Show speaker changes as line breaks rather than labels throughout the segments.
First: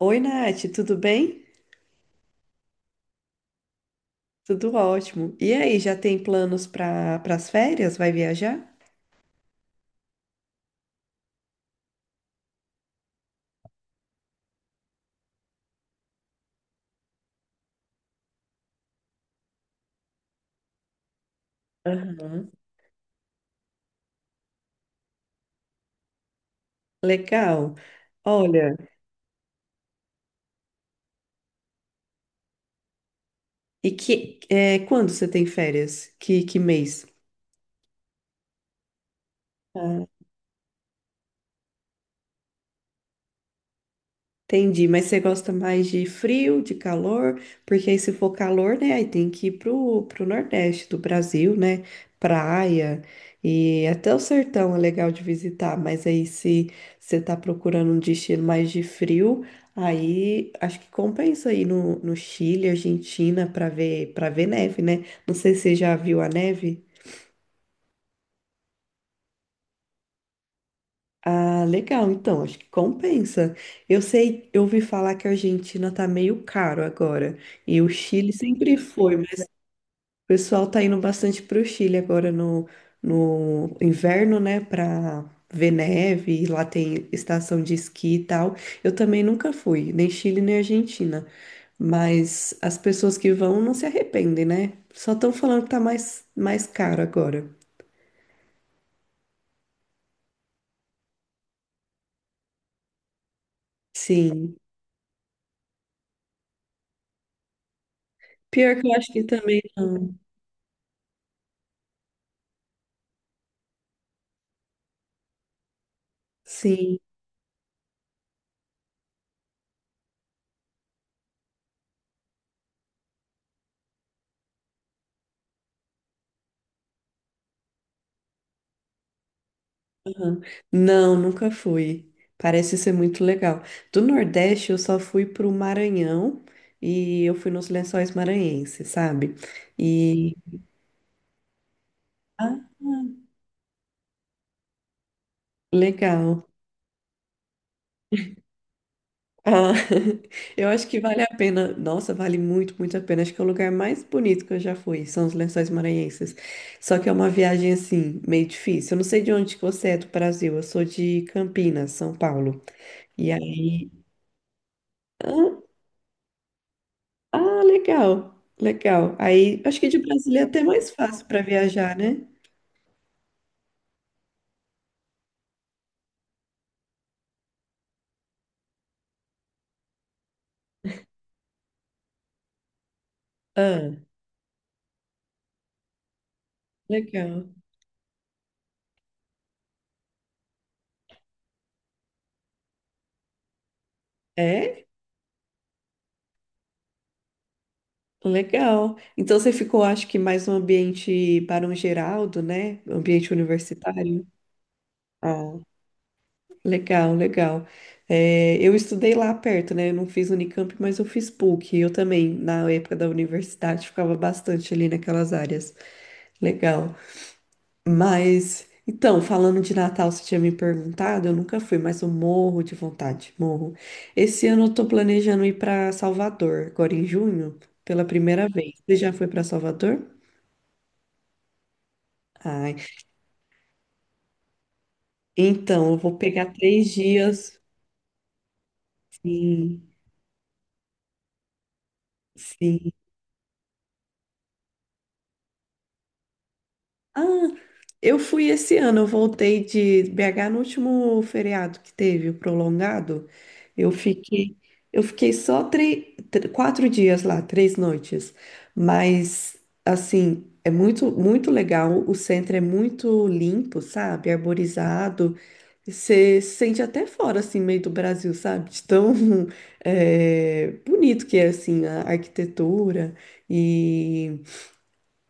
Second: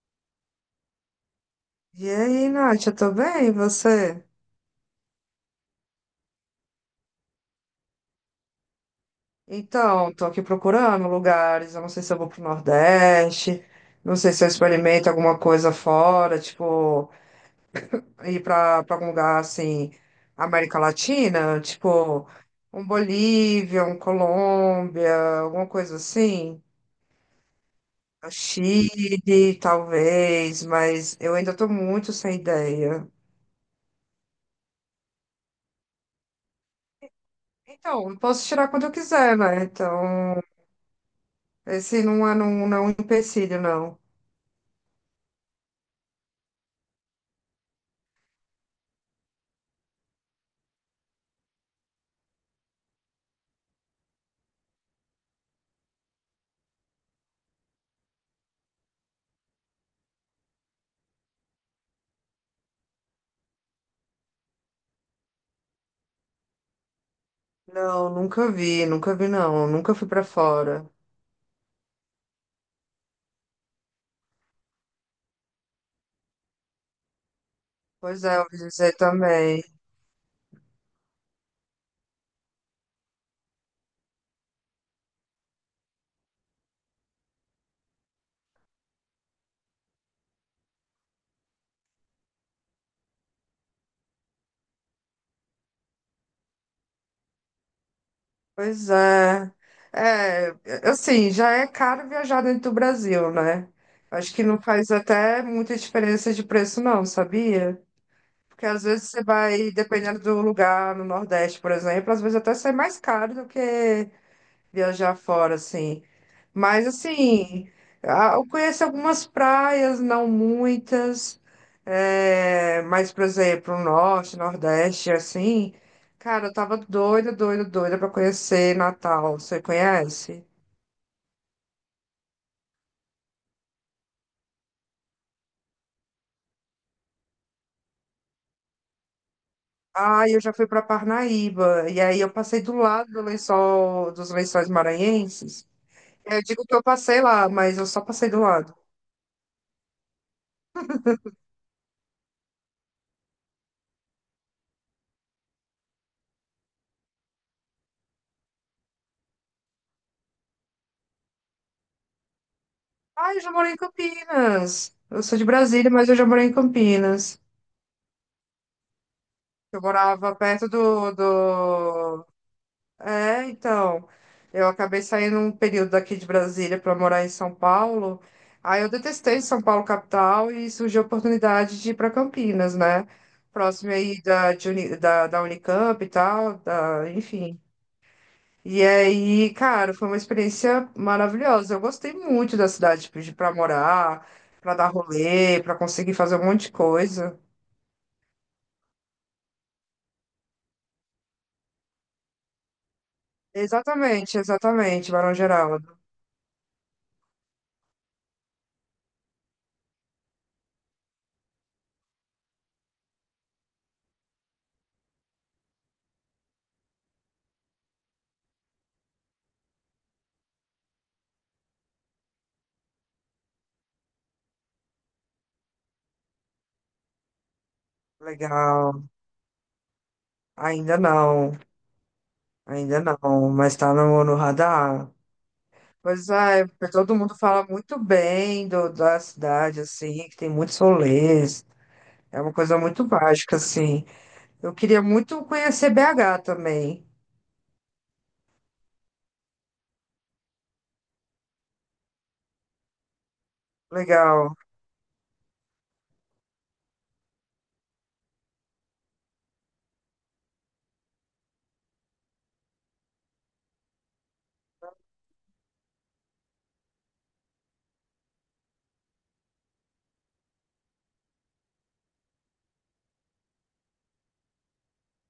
Oi, Nath, tudo bem?
E aí, Nath, eu tô bem, e você?
Tudo ótimo. E aí, já tem planos para as férias? Vai viajar?
Então, tô aqui procurando lugares, eu não sei se eu vou pro Nordeste, não sei se eu experimento alguma coisa fora, tipo, ir pra algum lugar, assim, América Latina, tipo,
Aham.
um Bolívia, um Colômbia, alguma coisa assim.
Legal.
O
Olha,
Chile, talvez, mas eu ainda tô muito sem ideia.
quando você tem férias? Que mês?
Então, eu posso tirar quando eu quiser, né? Então, esse não é, não, não é um empecilho, não.
Entendi, mas você gosta mais de frio, de calor? Porque aí se for calor, né, aí tem que ir pro Nordeste do Brasil, né? Praia e até o sertão é legal de visitar, mas aí se você tá procurando um destino mais de frio, aí acho que compensa ir no Chile, Argentina para ver neve, né? Não sei se você já viu a neve.
Não, nunca vi não, nunca fui pra fora.
Ah, legal. Então, acho que compensa. Eu sei, eu ouvi falar que a Argentina tá meio caro agora. E o
Pois
Chile
é, eu ouvi
sempre
dizer
foi, mas o
também.
pessoal tá indo bastante pro Chile agora no inverno, né? Pra ver neve. Lá tem estação de esqui e tal. Eu também nunca fui, nem Chile nem Argentina. Mas as pessoas que vão não se arrependem, né? Só estão falando que tá mais caro agora.
Pois é. É, assim, já é caro viajar dentro do Brasil, né? Acho que
Sim.
não faz até muita diferença de preço não, sabia? Porque
Pior
às
que eu
vezes
acho
você
que também
vai,
não.
dependendo do lugar, no Nordeste, por exemplo, às vezes até sai mais caro do que viajar fora, assim. Mas,
Sim.
assim, eu conheço algumas praias, não muitas, é, mas, por exemplo, o norte, nordeste, assim, cara, eu tava doida, doida, doida pra conhecer Natal. Você
Aham.
conhece?
Não, nunca fui. Parece ser muito legal. Do Nordeste, eu só fui pro Maranhão e eu fui nos Lençóis Maranhenses, sabe?
Ah,
E
eu já fui pra Parnaíba, e aí eu
ah,
passei do lado do lençol, dos lençóis maranhenses. Eu
legal.
digo que eu passei lá, mas eu só passei do lado.
Ah, eu acho que vale a pena. Nossa, vale muito a pena. Acho que é o lugar mais bonito que eu já fui, são os Lençóis Maranhenses. Só que é uma viagem assim, meio difícil. Eu não sei de onde que você é do Brasil. Eu sou de Campinas, São Paulo. E
Ah, eu já morei em
aí,
Campinas. Eu sou de
ah,
Brasília, mas eu já morei em Campinas.
ah, legal, legal. Aí, acho
Eu
que de
morava
Brasília é até
perto
mais
do,
fácil para viajar, né?
do... É, então, eu acabei saindo um período daqui de Brasília para morar em São Paulo. Aí eu detestei São Paulo capital e surgiu a oportunidade de ir para Campinas, né?
Ah,
Próximo aí da Unicamp e tal, da,
legal.
enfim. E aí, cara, foi uma experiência maravilhosa. Eu gostei muito da cidade, tipo, de para morar, para
É?
dar rolê, para conseguir fazer um monte de coisa.
Legal. Então você ficou, acho que mais um ambiente Barão Geraldo, né? Ambiente universitário.
Exatamente, exatamente, Barão
Ah,
Geraldo.
legal, legal. É, eu estudei lá perto, né? Eu não fiz Unicamp, mas eu fiz PUC. Eu também, na época da universidade, ficava bastante ali naquelas áreas. Legal. Mas, então, falando de Natal, você tinha me perguntado, eu nunca fui, mas eu morro de vontade, morro. Esse ano eu tô planejando ir para Salvador, agora em junho, pela primeira vez. Você
Legal.
já foi para Salvador?
Ainda não,
Ai,
ainda não, mas tá no radar.
então, eu vou
Pois
pegar
é, porque
três
todo mundo
dias.
fala muito bem da cidade,
Sim,
assim, que tem muitos rolês. É uma coisa
sim.
muito mágica, assim. Eu queria muito conhecer BH também.
Ah, eu fui esse ano, eu voltei de BH no último feriado que teve, o prolongado. Eu
Legal.
fiquei, eu fiquei só 3, 4 dias lá, 3 noites. Mas, assim, é muito legal. O centro é muito limpo, sabe? Arborizado. Você se sente até fora, assim, meio do Brasil, sabe? De tão bonito que é, assim, a arquitetura.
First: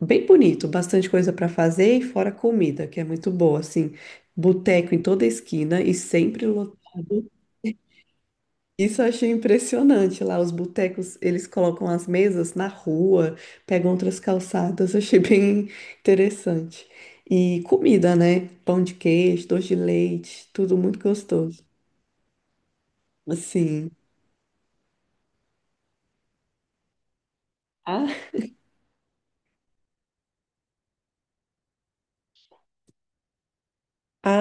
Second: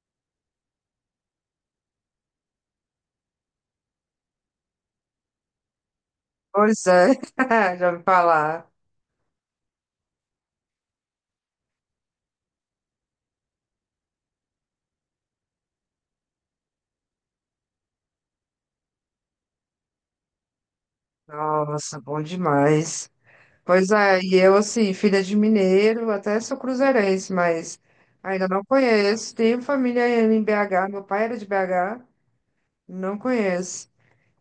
Bem bonito, bastante coisa para fazer e fora comida, que é muito boa, assim, boteco em toda esquina e sempre
Pois é,
lotado.
já ouvi falar.
Isso eu achei impressionante lá, os botecos, eles colocam as mesas na rua, pegam outras calçadas, eu achei bem interessante. E comida, né? Pão de queijo, doce de leite, tudo muito gostoso.
Nossa, bom demais.
Assim,
Pois é, e eu, assim, filha de mineiro, até sou cruzeirense, mas
ah,
ainda não conheço. Tenho família em BH, meu pai era de BH. Não conheço.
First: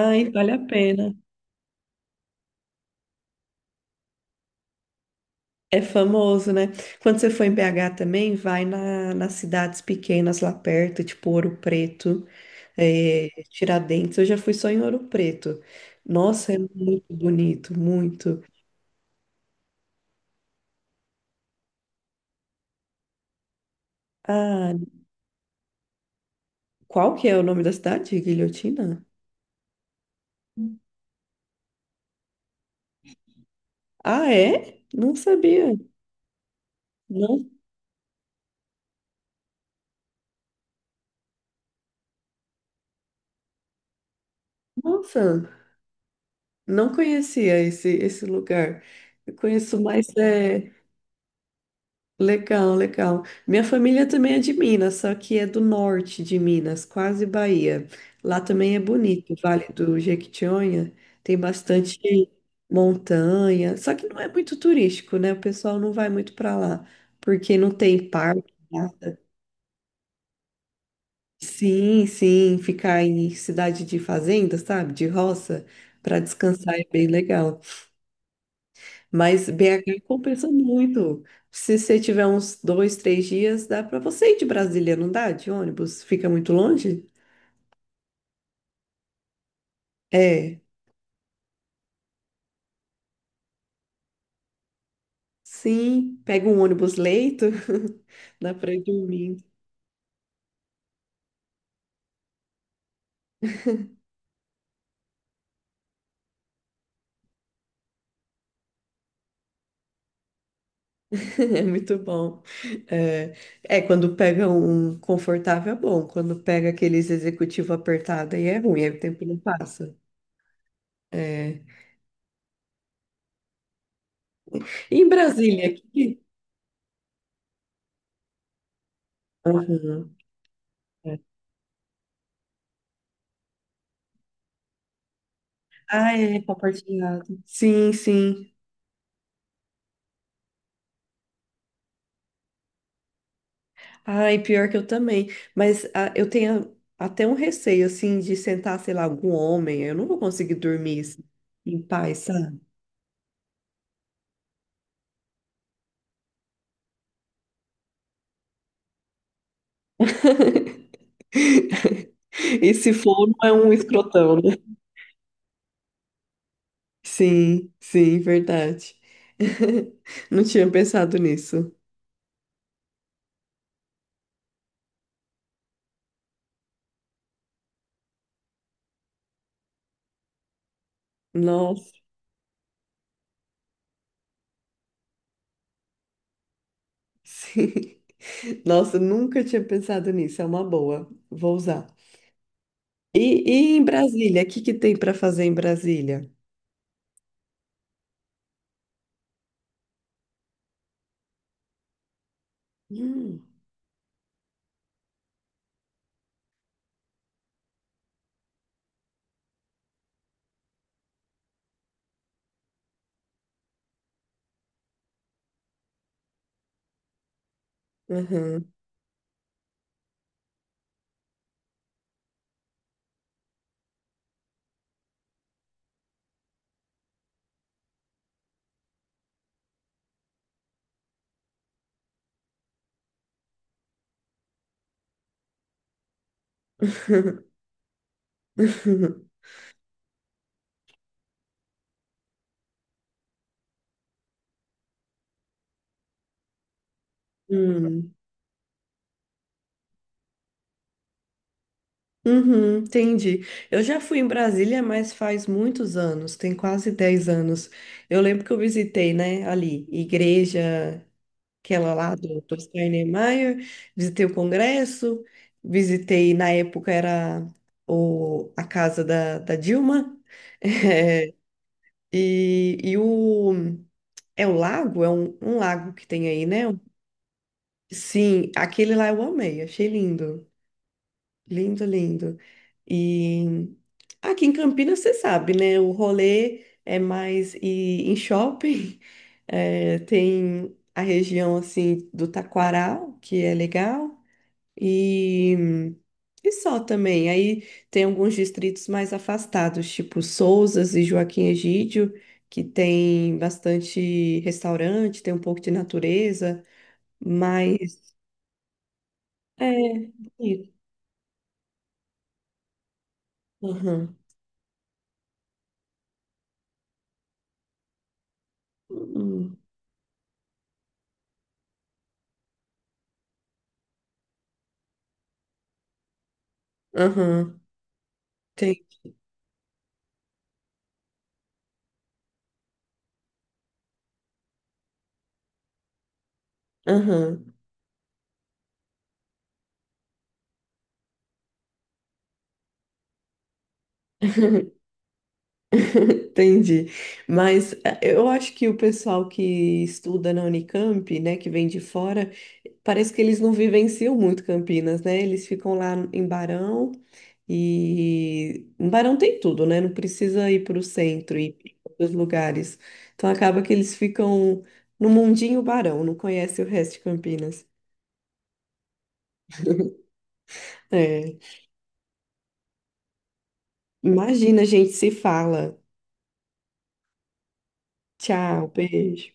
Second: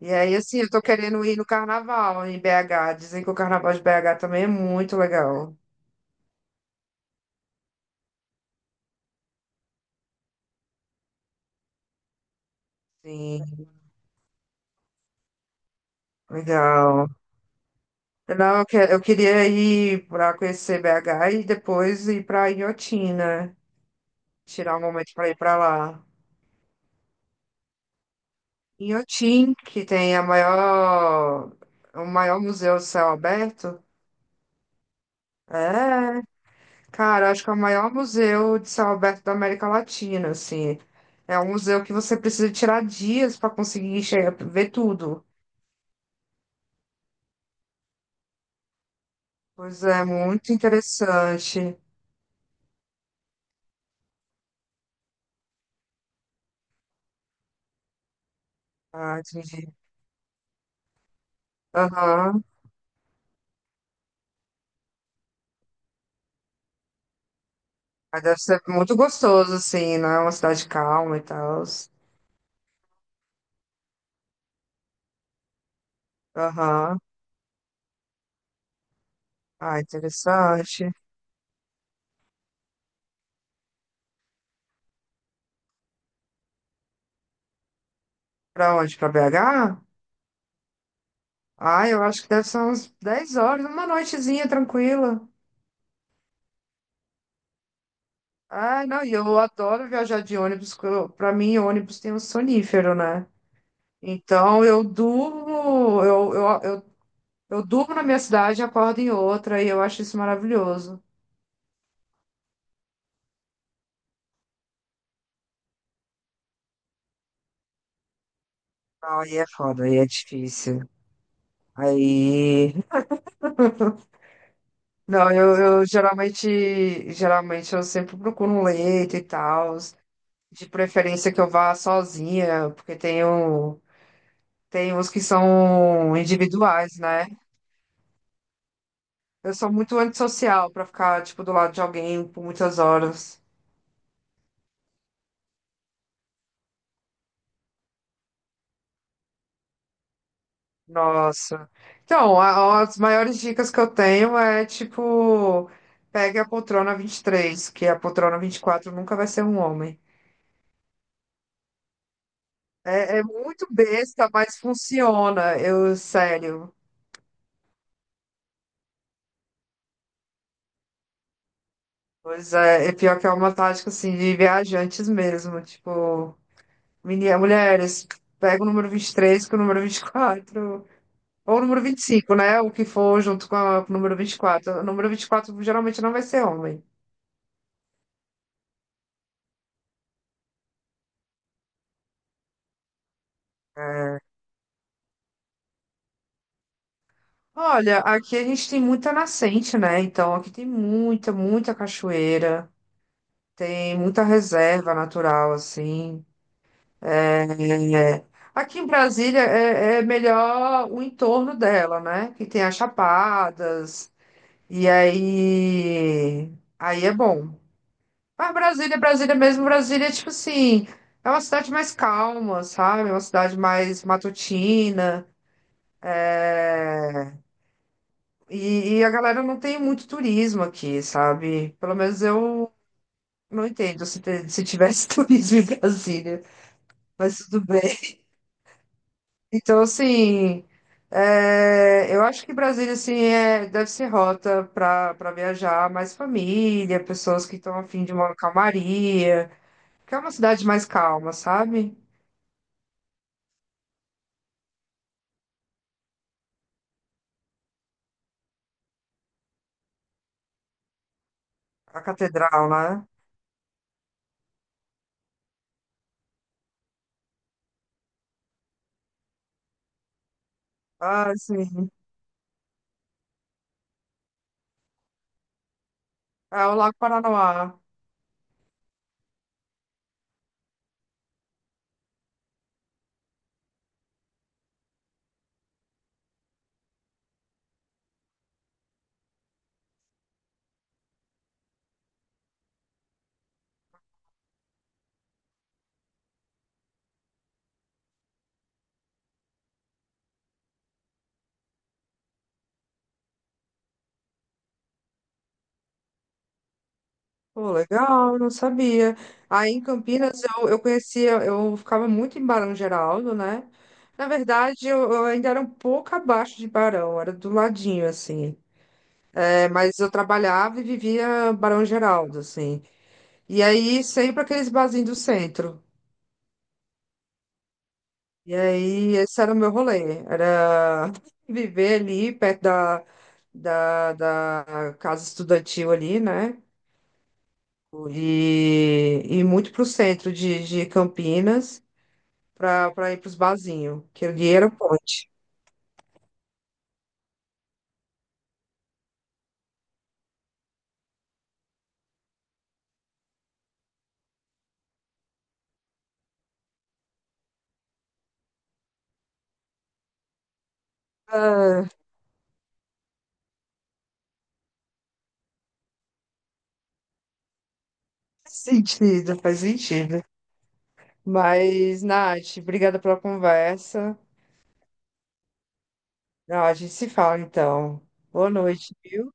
E aí,
vale a
assim, eu tô
pena.
querendo ir no carnaval em BH. Dizem que o carnaval de BH também é muito legal.
É famoso, né? Quando você for em BH também, vai nas cidades pequenas lá perto, tipo Ouro Preto,
Sim,
Tiradentes. Eu já fui só em Ouro Preto. Nossa, é
legal.
muito bonito, muito.
Não, eu, eu queria ir para conhecer BH e depois ir para Inhotim, né?
Ah,
Tirar um momento para ir para lá.
qual que é o nome da cidade? Guilhotina?
Inhotim, que tem o maior museu de céu aberto.
Ah, é? Não sabia.
É. Cara, eu acho que
Não,
é o maior museu de céu aberto da América Latina, assim. É um museu que você precisa tirar dias para conseguir chegar, ver tudo.
nossa, não conhecia esse lugar. Eu conheço
Pois é,
mais.
muito
É
interessante.
Legal, legal. Minha família também é de Minas, só que é do norte de Minas, quase Bahia. Lá também é
Ah,
bonito, o Vale
entendi.
do Jequitinhonha tem bastante
Aham.
montanha, só que não é muito turístico, né? O pessoal não vai muito para lá, porque não tem
Mas deve
parque,
ser muito
nada.
gostoso, assim, né? É uma cidade calma e tal.
Sim, sim, ficar em cidade de fazenda, sabe? De roça, para descansar é
Aham.
bem legal. Mas
Ah,
BH compensa
interessante.
muito. Se você tiver uns dois, 3 dias, dá para você ir de Brasília, não dá? De ônibus? Fica muito longe?
Pra onde? Pra BH?
É,
Ah, eu acho que deve ser uns 10 horas, uma noitezinha tranquila.
sim. Pega um ônibus leito, dá para ir
Ah, não, e eu
dormindo.
adoro viajar de ônibus, porque pra mim ônibus tem um sonífero, né? Então, eu durmo, eu durmo na minha cidade e acordo em outra, e eu acho isso maravilhoso.
É muito bom. É, quando pega um confortável é bom. Quando pega aqueles executivo apertado aí é ruim, aí o
Não,
tempo
aí
não
é foda,
passa.
aí é difícil.
É.
Aí.
E em
Não, eu,
Brasília,
eu
aqui.
geralmente, geralmente eu sempre procuro um leito e tal,
Aham.
de
É.
preferência que eu vá sozinha, porque tenho, tem uns que são
Ah, é,
individuais, né?
compartilhado. Sim, sim.
Eu sou muito antissocial para ficar, tipo, do lado de alguém por muitas horas.
Ai, pior que eu também. Mas ah, eu tenho até um receio, assim, de sentar, sei lá, algum homem. Eu não vou conseguir dormir assim,
Nossa.
em paz,
Então,
sabe?
as maiores dicas que eu tenho é tipo, pegue a poltrona 23, que a poltrona 24 nunca vai ser um homem.
E se
É. É
for, não é
muito
um
besta,
escrotão, né?
mas funciona, eu, sério.
Sim, sim, verdade. Não tinha pensado nisso.
Pois é, é pior que é uma tática assim de viajantes mesmo, tipo, mulheres, pega o número 23 com o número 24 ou o número
Nossa,
25, né? O que for junto com o número 24. O número 24 geralmente não vai ser homem.
sim. Nossa, nunca tinha pensado nisso. É uma boa. Vou usar. E, e em Brasília? O que que tem para fazer em Brasília?
Olha, aqui a gente tem muita nascente, né? Então aqui tem muita cachoeira,
Hum.
tem muita reserva natural, assim. É, aqui em Brasília é melhor o entorno dela, né? Que tem as chapadas, e aí é bom. Mas
Aham.
Brasília, Brasília mesmo, Brasília, é tipo assim, é uma cidade mais calma, sabe? É uma cidade mais matutina. É, e a galera não tem muito turismo aqui, sabe? Pelo menos eu não entendo se, se tivesse turismo em Brasília, mas tudo bem. Então, assim, é, eu acho que Brasília, assim, é, deve ser rota para viajar mais família, pessoas que estão a fim de
Hum.
uma calmaria, que é uma cidade mais calma, sabe?
Uhum, entendi. Eu já fui em Brasília, mas faz muitos anos, tem quase 10 anos. Eu lembro que eu visitei, né, ali, igreja, aquela
A
lá do
catedral, né?
Steinmeier, visitei o Congresso, visitei, na época era a casa da Dilma,
Ah,
eh,
sim.
e o... É o lago? É um lago que tem aí, né?
É o Lago Paranoá.
Sim, aquele lá eu amei, achei lindo. Lindo, lindo. E aqui em Campinas, você sabe, né? O rolê é mais ir em shopping. É, tem a região, assim, do Taquaral, que é legal. E, e só também. Aí tem alguns distritos mais afastados, tipo Sousas e Joaquim Egídio, que tem bastante restaurante, tem um pouco de natureza,
Pô,
mas...
legal, não sabia.
É,
Aí em Campinas
bonito.
eu conhecia, eu ficava muito em Barão Geraldo, né?
Aham.
Na verdade, eu ainda era um pouco abaixo de Barão, era do ladinho, assim.
Uhum.
É, mas eu trabalhava e vivia Barão Geraldo, assim. E aí sempre aqueles barzinhos do centro.
Aham.
E
Tem
aí esse era o meu rolê, era viver ali perto da casa estudantil ali, né?
Aham,
E muito pro centro de Campinas, pra ir pros barzinhos, que ali era o ponte.
entendi. Mas eu acho que o pessoal que estuda na Unicamp, né, que vem de fora, parece que eles não vivenciam muito Campinas, né? Eles ficam lá em Barão e em Barão tem tudo, né? Não precisa ir para o centro e ir
Ah,
para outros lugares. Então acaba que eles ficam no mundinho Barão, não conhece o resto de Campinas.
faz sentido, faz sentido.
É.
Mas, Nath, obrigada pela conversa.
Imagina, a gente se fala.
Ah, a gente se fala então. Boa
Tchau,
noite.
beijo.